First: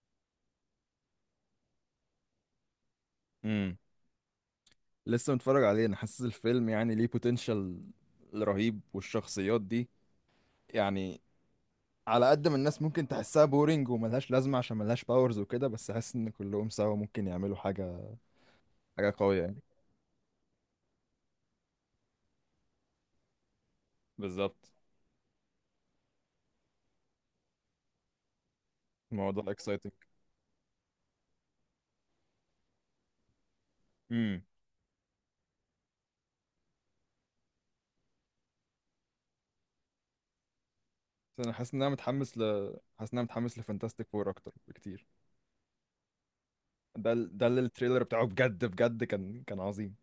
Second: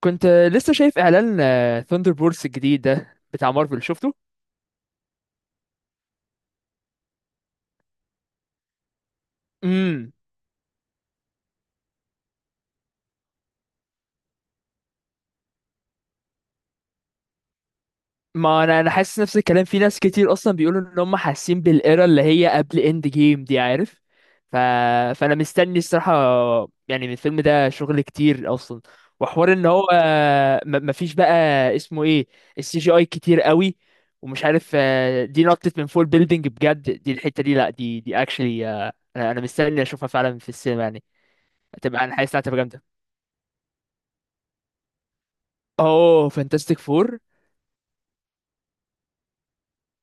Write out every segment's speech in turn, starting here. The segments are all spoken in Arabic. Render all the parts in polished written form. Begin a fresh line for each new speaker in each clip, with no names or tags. كنت لسه شايف اعلان ثاندر بولز الجديد ده بتاع
امم
مارفل شفته.
لسه متفرج عليه، انا حاسس الفيلم يعني ليه بوتنشال رهيب والشخصيات دي.
امم
يعني على قد ما الناس ممكن تحسها بورينج وملهاش لازمة عشان ملهاش باورز وكده، بس حاسس ان كلهم سوا ممكن يعملوا حاجة.
ما انا
حاجة
حاسس نفس
قوية يعني.
الكلام، في ناس كتير اصلا بيقولوا ان هم حاسين بالايرا اللي هي قبل اند جيم، دي عارف. ف...
بالظبط.
فانا مستني الصراحه، يعني من الفيلم ده شغل كتير اصلا.
الموضوع
وحوار ان هو
اكسايتنج.
ما فيش بقى، اسمه ايه، السي جي اي كتير قوي.
امم
ومش عارف، دي نطت من فول بيلدينج بجد، دي الحته دي، لا، دي اكشلي أنا مستني اشوفها فعلا في السينما يعني.
انا حاسس ان انا
هتبقى، انا حاسس
متحمس
انها
ل
هتبقى جامدة.
حاسس ان انا متحمس لفانتاستيك فور اكتر بكتير.
اوه، فانتاستيك فور.
ده اللي التريلر بتاعه بجد بجد كان عظيم.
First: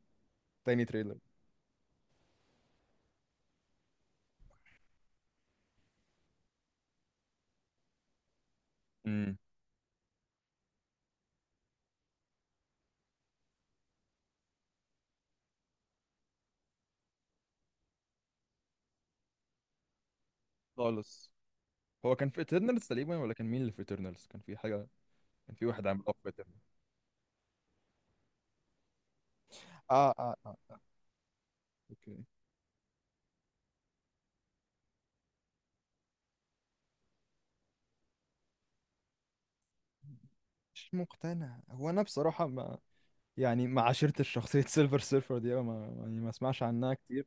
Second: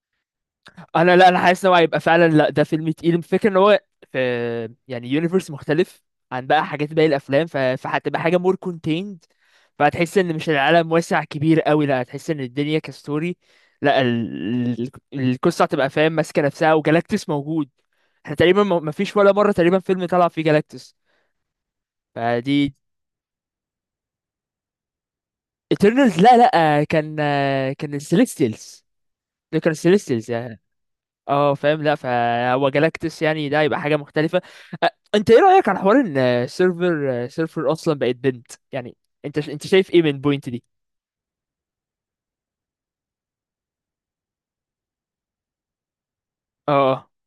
تاني
انا،
تريلر.
لا، انا حاسس ان هو هيبقى فعلا، لا، ده فيلم تقيل. الفكره ان هو في، يعني يونيفرس مختلف عن بقى حاجات باقي الافلام، فهتبقى حاجه مور كونتيند.
امم
فهتحس ان مش العالم واسع كبير قوي، لا، هتحس ان الدنيا كستوري. لا، ال- القصه هتبقى فاهم، ماسكه نفسها، وجالاكتس موجود. احنا تقريبا ما فيش ولا مره تقريبا فيلم طلع فيه جالاكتس.
خالص. هو كان في
فدي،
ايترنالز تقريبا، ولا كان مين اللي في ايترنالز؟ كان في حاجة. كان في واحد عامل اب.
ايترنالز، لا لا، كان السيليستيلز، ده كان
اه
السيليستيلز.
اه اه.
اه فاهم، لا،
اوكي.
فهو جالاكتس، يعني ده يبقى حاجه مختلفه. انت ايه رايك على حوار ان سيرفر اصلا بقت بنت يعني؟ انت شايف ايه من بوينت دي؟
مش مقتنع، هو انا بصراحة ما يعني ما عاشرتش شخصية سيلفر سيرفر دي أوي، ما يعني ما اسمعش عنها
اه
كتير.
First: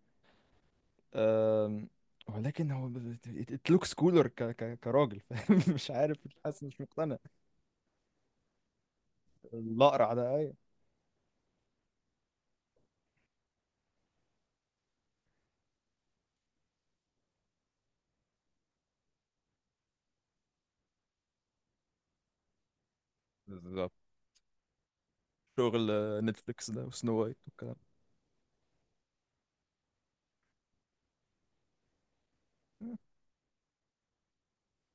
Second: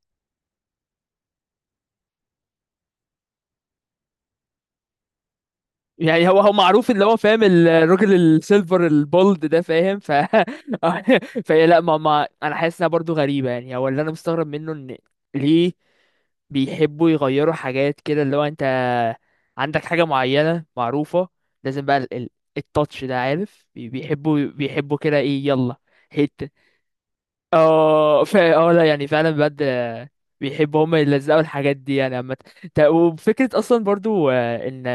أم، ولكن هو ات لوكس كولر ك ك كراجل فاهم؟ مش عارف،
يعني
مش
هو
حاسس، مش
معروف، اللي
مقتنع.
هو فاهم الراجل السيلفر البولد ده، فاهم؟
الأقرع ده ايوه.
فهي، لا، ما انا حاسس انها برضه غريبه. يعني هو اللي انا مستغرب منه، ان ليه بيحبوا يغيروا حاجات كده؟ اللي هو انت عندك حاجة معينة معروفة، لازم بقى التاتش ده، عارف؟
بالظبط.
بيحبوا كده، ايه يلا.
شغل
هيت.
نتفليكس ده وسنو وايت والكلام
اه اه، لا، يعني فعلا بجد، بيحبوا هما يلزقوا الحاجات دي يعني، عامة.
ده.
وفكرة اصلا برضو، ان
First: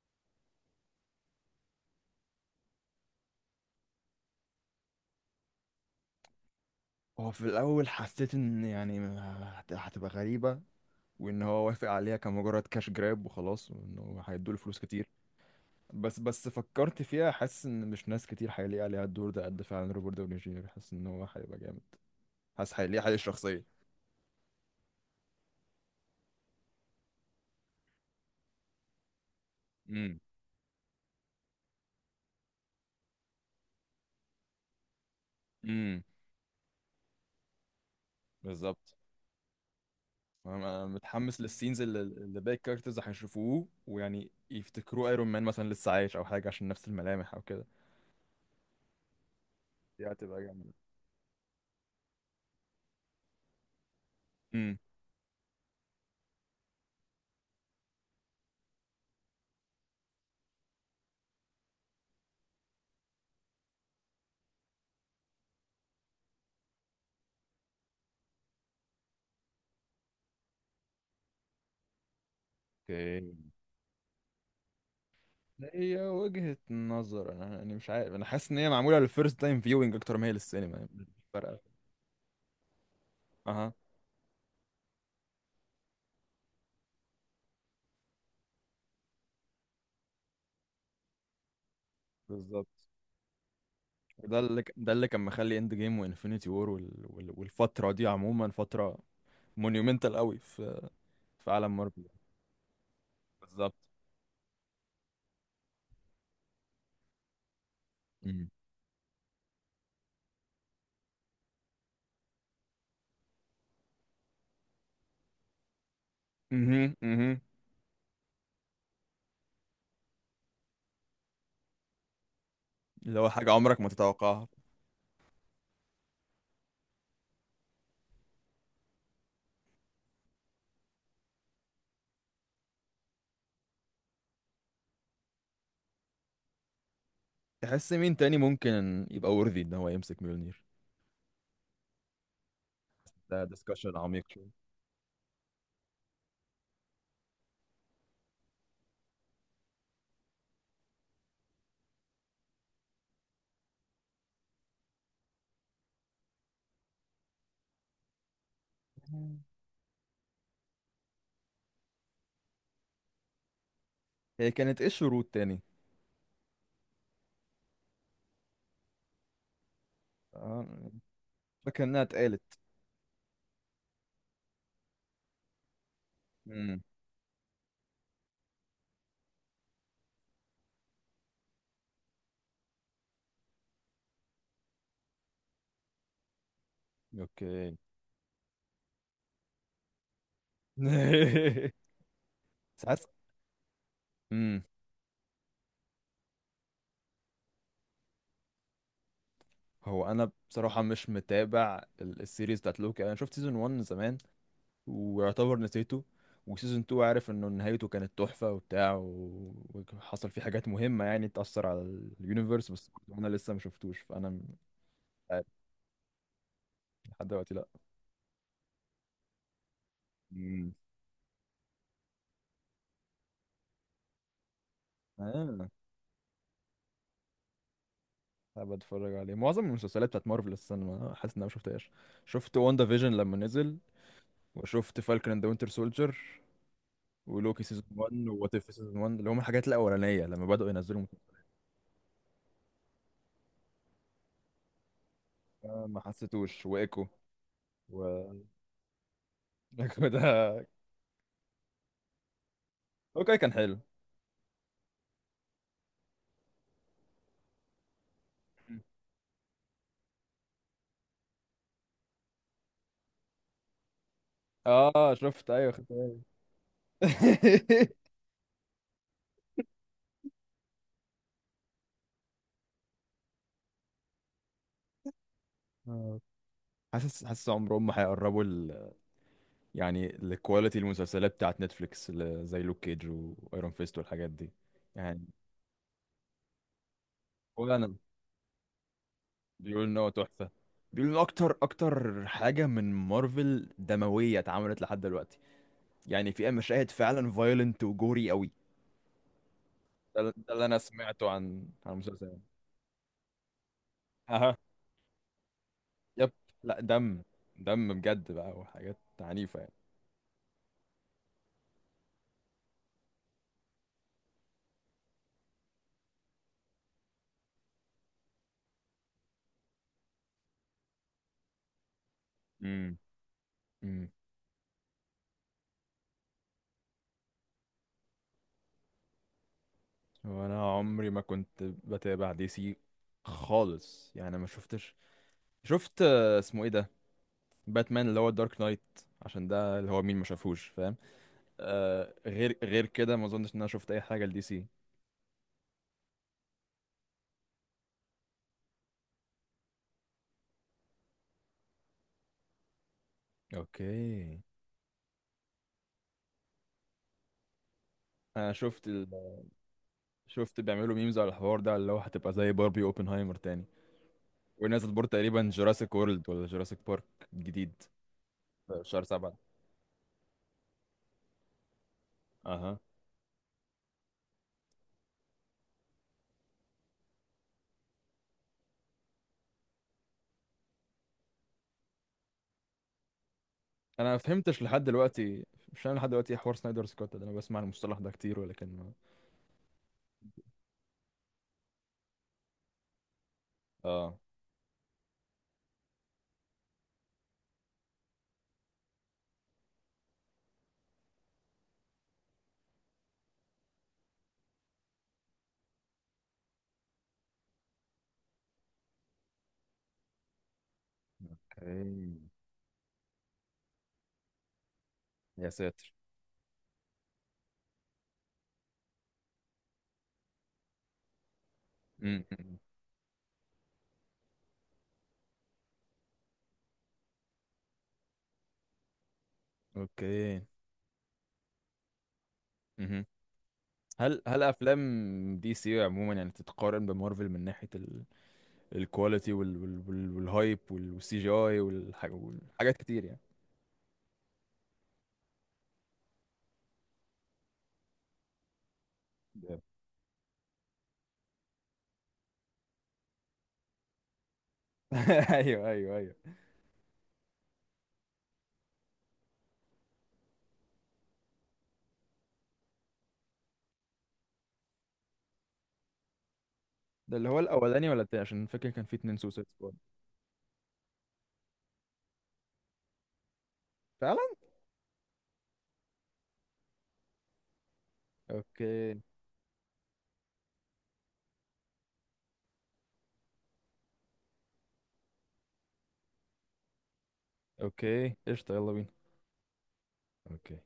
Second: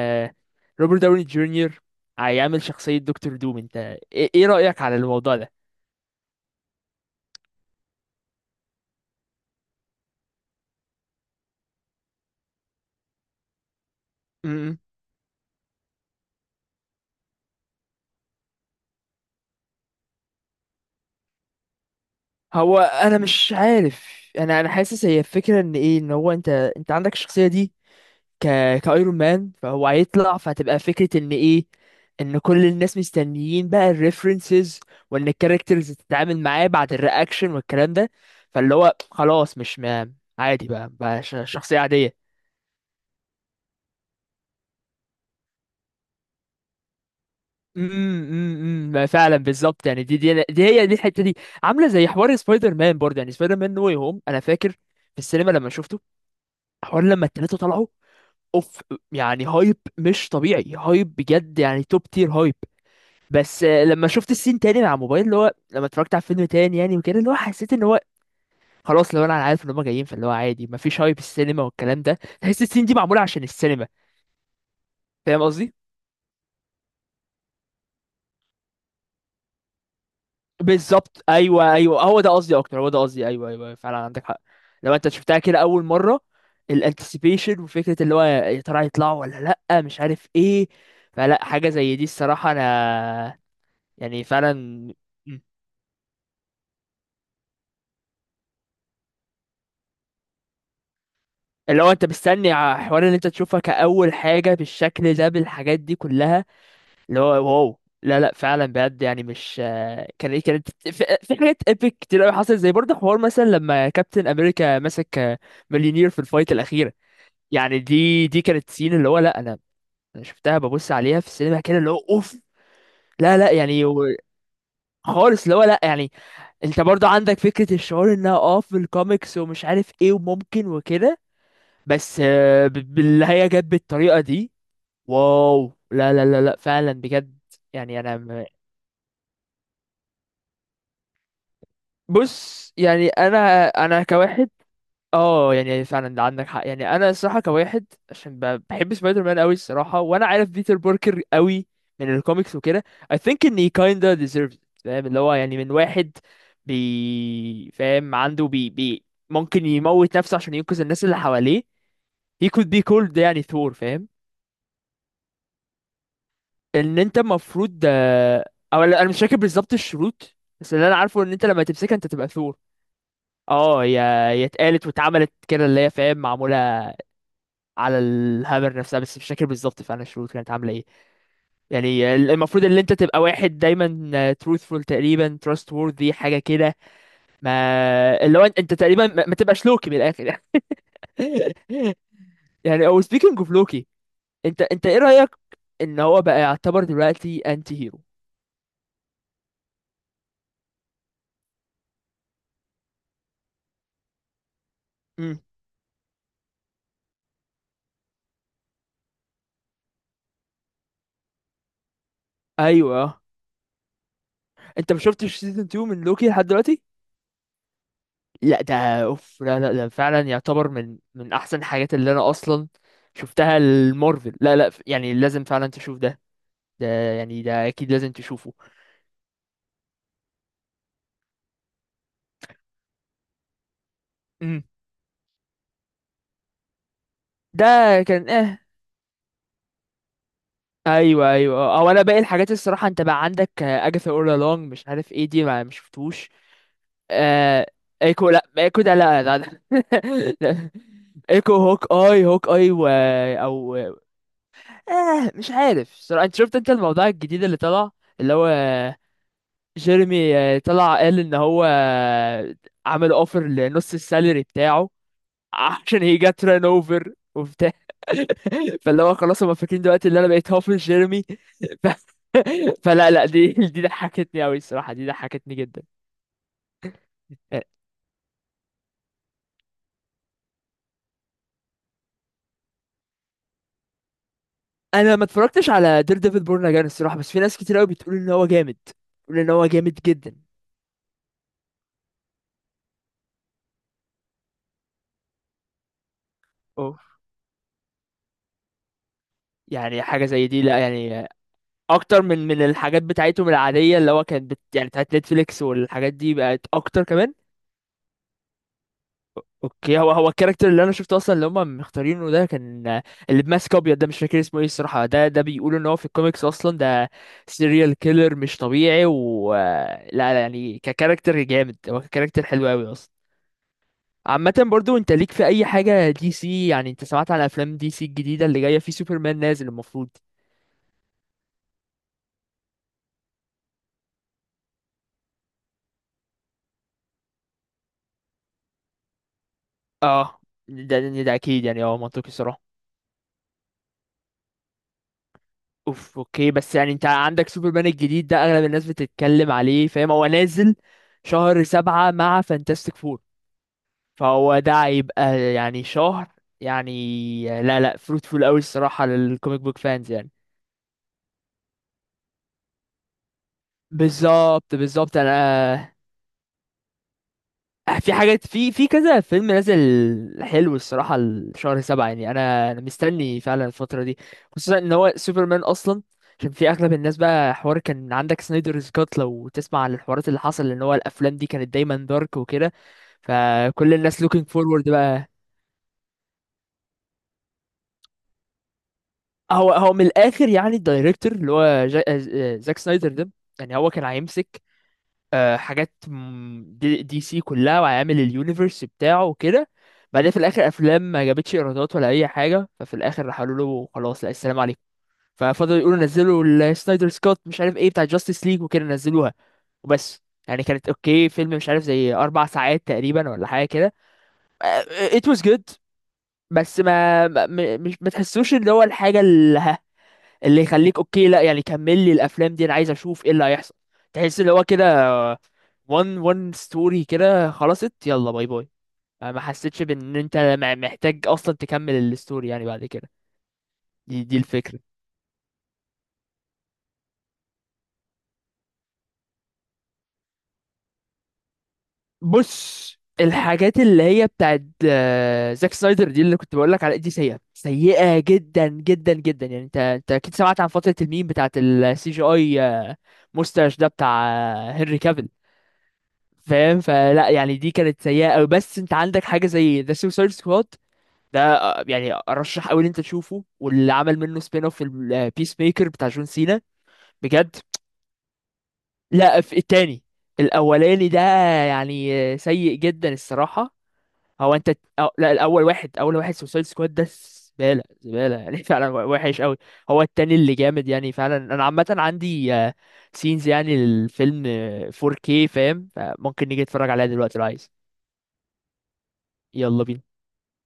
روبرت داوني جونيور هيعمل شخصية دكتور دوم، انت إيه رأيك على الموضوع ده؟
هو في الأول حسيت إن يعني هتبقى غريبة، وإن هو وافق عليها كمجرد كاش جراب وخلاص، وإنه هيدوله
امم
فلوس كتير. بس فكرت فيها، حاسس ان مش ناس كتير هيلاقي عليها الدور ده قد فعلا روبرت داوني جونيور، حاسس ان هو هيبقى جامد.
هو
حاسس هيلاقي عليه
انا مش
الشخصيه.
عارف، انا حاسس هي الفكرة ان ايه، ان هو، انت عندك الشخصية دي، ك كايرون مان، فهو
امم
هيطلع، فهتبقى فكرة ان ايه، ان كل الناس مستنيين بقى الريفرنسز، وان الكاركترز
امم
تتعامل معاه بعد الرياكشن والكلام ده. فاللي
بالظبط.
هو خلاص مش ما،
انا
عادي
أنا
بقى،
متحمس
شخصية
للسينز اللي,
عادية.
اللي باقي الكاركترز هيشوفوه ويعني يفتكروا ايرون مان مثلا لسه عايش او حاجه، عشان نفس الملامح او كده.
امم، امم، ما فعلا بالظبط، يعني
دي
دي
هتبقى
دي دي
جامده.
هي دي الحته دي. عامله زي حوار سبايدر مان برضه، يعني سبايدر مان نو واي هوم، انا فاكر
امم
في السينما لما شفته، حوار لما التلاته طلعوا، اوف. يعني هايب مش طبيعي، هايب بجد، يعني توب تير هايب. بس لما شفت السين تاني مع موبايل، اللي هو لما اتفرجت على فيلم تاني يعني وكده، اللي هو حسيت ان هو خلاص، لو انا عارف ان هم جايين، فاللي هو عادي مفيش هايب، السينما والكلام ده، تحس السين دي معموله
اوكي.
عشان السينما، فاهم قصدي؟
هي وجهة نظر، انا يعني مش عارف، انا حاسس ان هي معموله للفيرست تايم فيوينج اكتر ما هي للسينما، يعني مش
بالظبط،
فارقه.
ايوه، ايوه، هو ده قصدي اكتر، هو ده قصدي، ايوه، ايوه،
اها.
أيوه. فعلا عندك حق. لو انت شفتها كده اول مره، الانتسيبيشن وفكره اللي هو يا ترى هيطلعوا ولا لا، مش عارف ايه. فلا، حاجه زي دي الصراحه،
بالظبط.
انا، يعني فعلا.
ده اللي كان
مم.
مخلي اند جيم وانفينيتي وور والفتره دي عموما فتره مونيومنتال قوي في عالم
اللي هو
مارفل.
انت مستني حوار ان انت تشوفها
بالظبط.
كاول حاجه بالشكل ده بالحاجات دي كلها، اللي هو واو، لا لا
امم
فعلا بجد. يعني مش، كانت في، في حاجات ايبك كتير قوي حصلت، زي برضه حوار مثلا لما كابتن امريكا مسك مليونير في الفايت الاخيره.
امم امم
يعني دي كانت سين اللي هو لا، انا شفتها ببص عليها في السينما كده، اللي هو اوف.
اللي هو
لا لا
حاجه عمرك
يعني،
ما تتوقعها.
خالص، اللي هو لا يعني، انت برضو عندك فكرة، الشعور انها، في الكوميكس ومش عارف ايه، وممكن وكده. بس باللي هي جت بالطريقة دي، واو، لا لا لا لا فعلا بجد.
تحس
يعني
مين
انا
تاني ممكن يبقى worthy ان هو يمسك ميولنير؟
بص، يعني
ده
انا
ديسكشن
انا
عميق
كواحد.
شويه.
اه يعني فعلا، ده عندك حق. يعني انا الصراحه كواحد، عشان بحب سبايدر مان قوي الصراحه، وانا عارف بيتر باركر قوي من الكوميكس وكده. I think ان he kinda deserves it، فاهم اللي هو؟ يعني من واحد بي، فاهم عنده بي بي،
مم.
ممكن يموت نفسه عشان ينقذ الناس اللي حواليه، he could be called يعني ثور، فاهم؟
هي كانت ايه الشروط تاني؟
ان انت المفروض، او لا، انا مش فاكر بالظبط الشروط. بس اللي
آه،
انا عارفه، ان انت لما
فاكر
تمسكها
انها
انت تبقى ثور.
اتقالت.
اه، هي اتقالت واتعملت كده، اللي هي فاهم معموله
امم
على الهامر نفسها، بس مش فاكر بالظبط فعلا الشروط كانت عامله ايه. يعني المفروض ان انت تبقى واحد دايما truthful، تقريبا trustworthy، حاجه كده.
اوكي.
ما اللي هو انت تقريبا ما تبقاش لوكي من الاخر. يعني، او
ساعات.
speaking of لوكي، انت
امم
انت ايه رايك ان هو بقى يعتبر دلوقتي انتي هيرو؟
هو انا بصراحه مش متابع السيريز بتاعت لوكي، انا شفت سيزون 1 زمان
امم،
ويعتبر نسيته. وسيزون 2 عارف انه نهايته كانت تحفة وبتاع، وحصل فيه حاجات مهمة يعني تأثر على اليونيفرس، بس
ايوه.
انا لسه ما شفتوش، فانا مش
انت ما شفتش
عارف
سيزون 2 من لوكي لحد دلوقتي؟
لحد دلوقتي، لا.
لا، ده، اوف، لا لا، ده فعلا يعتبر
مم.
من احسن الحاجات اللي انا اصلا شفتها المارفل. لا لا يعني، لازم فعلا
اه.
تشوف ده يعني، ده اكيد لازم تشوفه.
حابب اتفرج عليه. معظم المسلسلات بتاعت مارفل السنة، ما حاسس ان انا ما شفتهاش. شفت واندا فيجن لما نزل،
امم.
وشفت فالكون اند وينتر سولجر ولوكي سيزون
ده
1
كان،
ووات اف سيزون 1، اللي هم الحاجات الاولانيه لما بداوا ينزلوا
ايوه
مسلسلات.
ايوه. او، انا باقي الحاجات الصراحه، انت بقى عندك اجاثا اورا لونج، مش عارف ايه دي، ما مش
ما
شفتوش.
حسيتوش وايكو،
آه.
و
ايكو، لا، ايكو ده، لا لا, لا.
ايكو ده
لا. ايكو، هوك اي هوك اي،
اوكي كان
او
حلو.
مش عارف صراحه. انت شفت الموضوع الجديد اللي طلع، اللي هو جيرمي، طلع قال ان هو، عمل اوفر لنص السالري بتاعه
اه شفت، ايوه خدت
عشان هي
بالي.
جت ران اوفر وبتاع. فاللي هو خلاص، هما فاكرين دلوقتي اللي انا بقيت هافل جيرمي. ف... فلا لا، دي ضحكتني قوي الصراحه، دي ضحكتني جدا.
آه. حاسس عمرهم ما هيقربوا يعني الكواليتي المسلسلات بتاعت نتفليكس، زي لوك كيج وايرون فيست والحاجات دي
انا ما
يعني.
اتفرجتش على دير ديفل بورن اجان الصراحه، بس في ناس
ولا
كتير قوي
انا.
بتقول ان هو جامد، بتقول ان هو
بيقولوا ان
جامد
هو
جدا.
تحفه. بيقولوا ان اكتر اكتر حاجه من مارفل دمويه اتعملت لحد دلوقتي، يعني فيها مشاهد
اوف،
فعلا فايلنت وجوري قوي.
يعني حاجه
ده,
زي
ده
دي،
اللي انا
لا يعني،
سمعته عن
اكتر
المسلسل.
من الحاجات بتاعتهم العاديه اللي هو كانت
اها.
يعني بتاعت نتفليكس، والحاجات
يب.
دي بقت
لا،
اكتر
دم.
كمان.
دم بجد بقى، وحاجات عنيفه يعني.
اوكي، هو الكاركتر اللي انا شفته اصلا اللي هم مختارينه ده، كان اللي بماسك ابيض ده، مش فاكر اسمه ايه الصراحه، ده، بيقولوا ان هو في الكوميكس اصلا ده سيريال كيلر مش طبيعي، و لا لا يعني، ككاركتر جامد، هو ككاركتر حلو قوي اصلا.
امم
عامة برضو، انت ليك في اي حاجة دي سي يعني؟ انت سمعت عن افلام دي سي الجديدة اللي جاية، في سوبرمان نازل المفروض.
وانا عمري ما كنت بتابع دي سي خالص، يعني ما شفتش. شفت اسمه ايه ده، باتمان اللي هو دارك نايت، عشان ده اللي هو مين ما
اه،
شافوش فاهم.
ده اكيد، يعني اه منطقي
غير
الصراحة.
كده ما اظنش ان انا شفت اي حاجه لدي سي.
اوف، اوكي، بس يعني انت عندك سوبرمان الجديد ده، اغلب الناس بتتكلم عليه، فاهم؟ هو نازل شهر سبعة مع فانتاستيك فور،
اوكي.
فهو ده هيبقى يعني شهر، يعني لا لا فروتفول
انا
قوي
شفت
الصراحة للكوميك بوك فانز يعني.
شفت بيعملوا ميمز على الحوار ده، اللي هو هتبقى زي باربي اوبنهايمر تاني.
بالظبط
ونازل برضه
بالظبط.
تقريبا
انا،
جوراسيك وورلد، ولا جوراسيك بارك جديد،
في حاجات، في
في
في
شهر
كذا
سبعة.
فيلم نازل. حلو الصراحة الشهر سبعة، يعني أنا
اها.
أنا مستني فعلا الفترة دي، خصوصا إن هو سوبرمان أصلا، عشان في أغلب الناس بقى حوار كان عندك سنايدرز كات، لو تسمع عن الحوارات اللي حصل إن هو الأفلام دي كانت دايما دارك وكده، فكل
انا ما
الناس looking
فهمتش لحد
forward بقى.
دلوقتي، مش انا لحد دلوقتي إيه حوار سنايدر سكوت ده؟ انا بسمع المصطلح ده كتير ولكن
هو من الآخر يعني، الدايركتور اللي هو زاك سنايدر ده، يعني هو كان
اه.
هيمسك، حاجات، دي سي كلها، وعامل اليونيفرس بتاعه وكده. بعدين في الاخر افلام ما جابتش ايرادات ولا اي حاجه، ففي الاخر راح قالوا له خلاص، لا، السلام عليكم. ففضلوا يقولوا نزلوا السنايدر سكوت، مش عارف ايه بتاع جاستس ليج وكده، نزلوها، وبس. يعني كانت اوكي، فيلم مش عارف زي
اوكي.
4 ساعات تقريبا ولا حاجه كده، آه، it was
يا
good.
ساتر.
بس مش ما تحسوش اللي هو الحاجه اللي يخليك اوكي، لا يعني كمل لي
مم.
الافلام دي، انا عايز اشوف ايه اللي هيحصل. تحس اللي هو كده، وان ستوري كده خلصت، يلا باي باي. ما حسيتش بان انت
اوكي.
محتاج اصلا تكمل الستوري يعني بعد
مهم.
كده.
هل
دي
هل افلام
الفكرة.
دي سي عموما يعني تتقارن بمارفل من ناحيه الكواليتي والهايب والسي جي اي، والحاجات
بص،
كتير يعني.
الحاجات اللي هي بتاعت، زاك سنايدر دي اللي كنت بقول لك على دي، سيئة سيئة جدا جدا جدا
جامد.
يعني. انت اكيد سمعت عن فترة الميم بتاعت السي جي اي، مستاش ده بتاع، هنري كافيل،
ايوه ايوه ايوه.
فاهم؟ فلا يعني، دي كانت سيئة أوي. بس انت عندك حاجة زي ذا سوسايد سكواد، ده يعني ارشح قوي ان انت تشوفه، واللي عمل منه سبين اوف البيس ميكر بتاع جون سينا،
ده اللي هو
بجد.
الاولاني ولا التاني، عشان فاكر كان في اتنين
لا،
سوسايد
في
سكواد.
التاني، الاولاني ده يعني سيء جدا الصراحة.
فعلا.
هو انت، أو لا، الاول واحد اول واحد سوسايد سكواد ده زبالة، زبالة يعني، فعلا
اوكي.
وحش قوي. هو التاني اللي جامد يعني فعلا. انا عامة عندي سينز، يعني الفيلم 4K، فاهم؟ فممكن نيجي نتفرج عليها دلوقتي لو عايز.
اوكي قشطه، يلا بينا.
يلا بينا.
اوكي.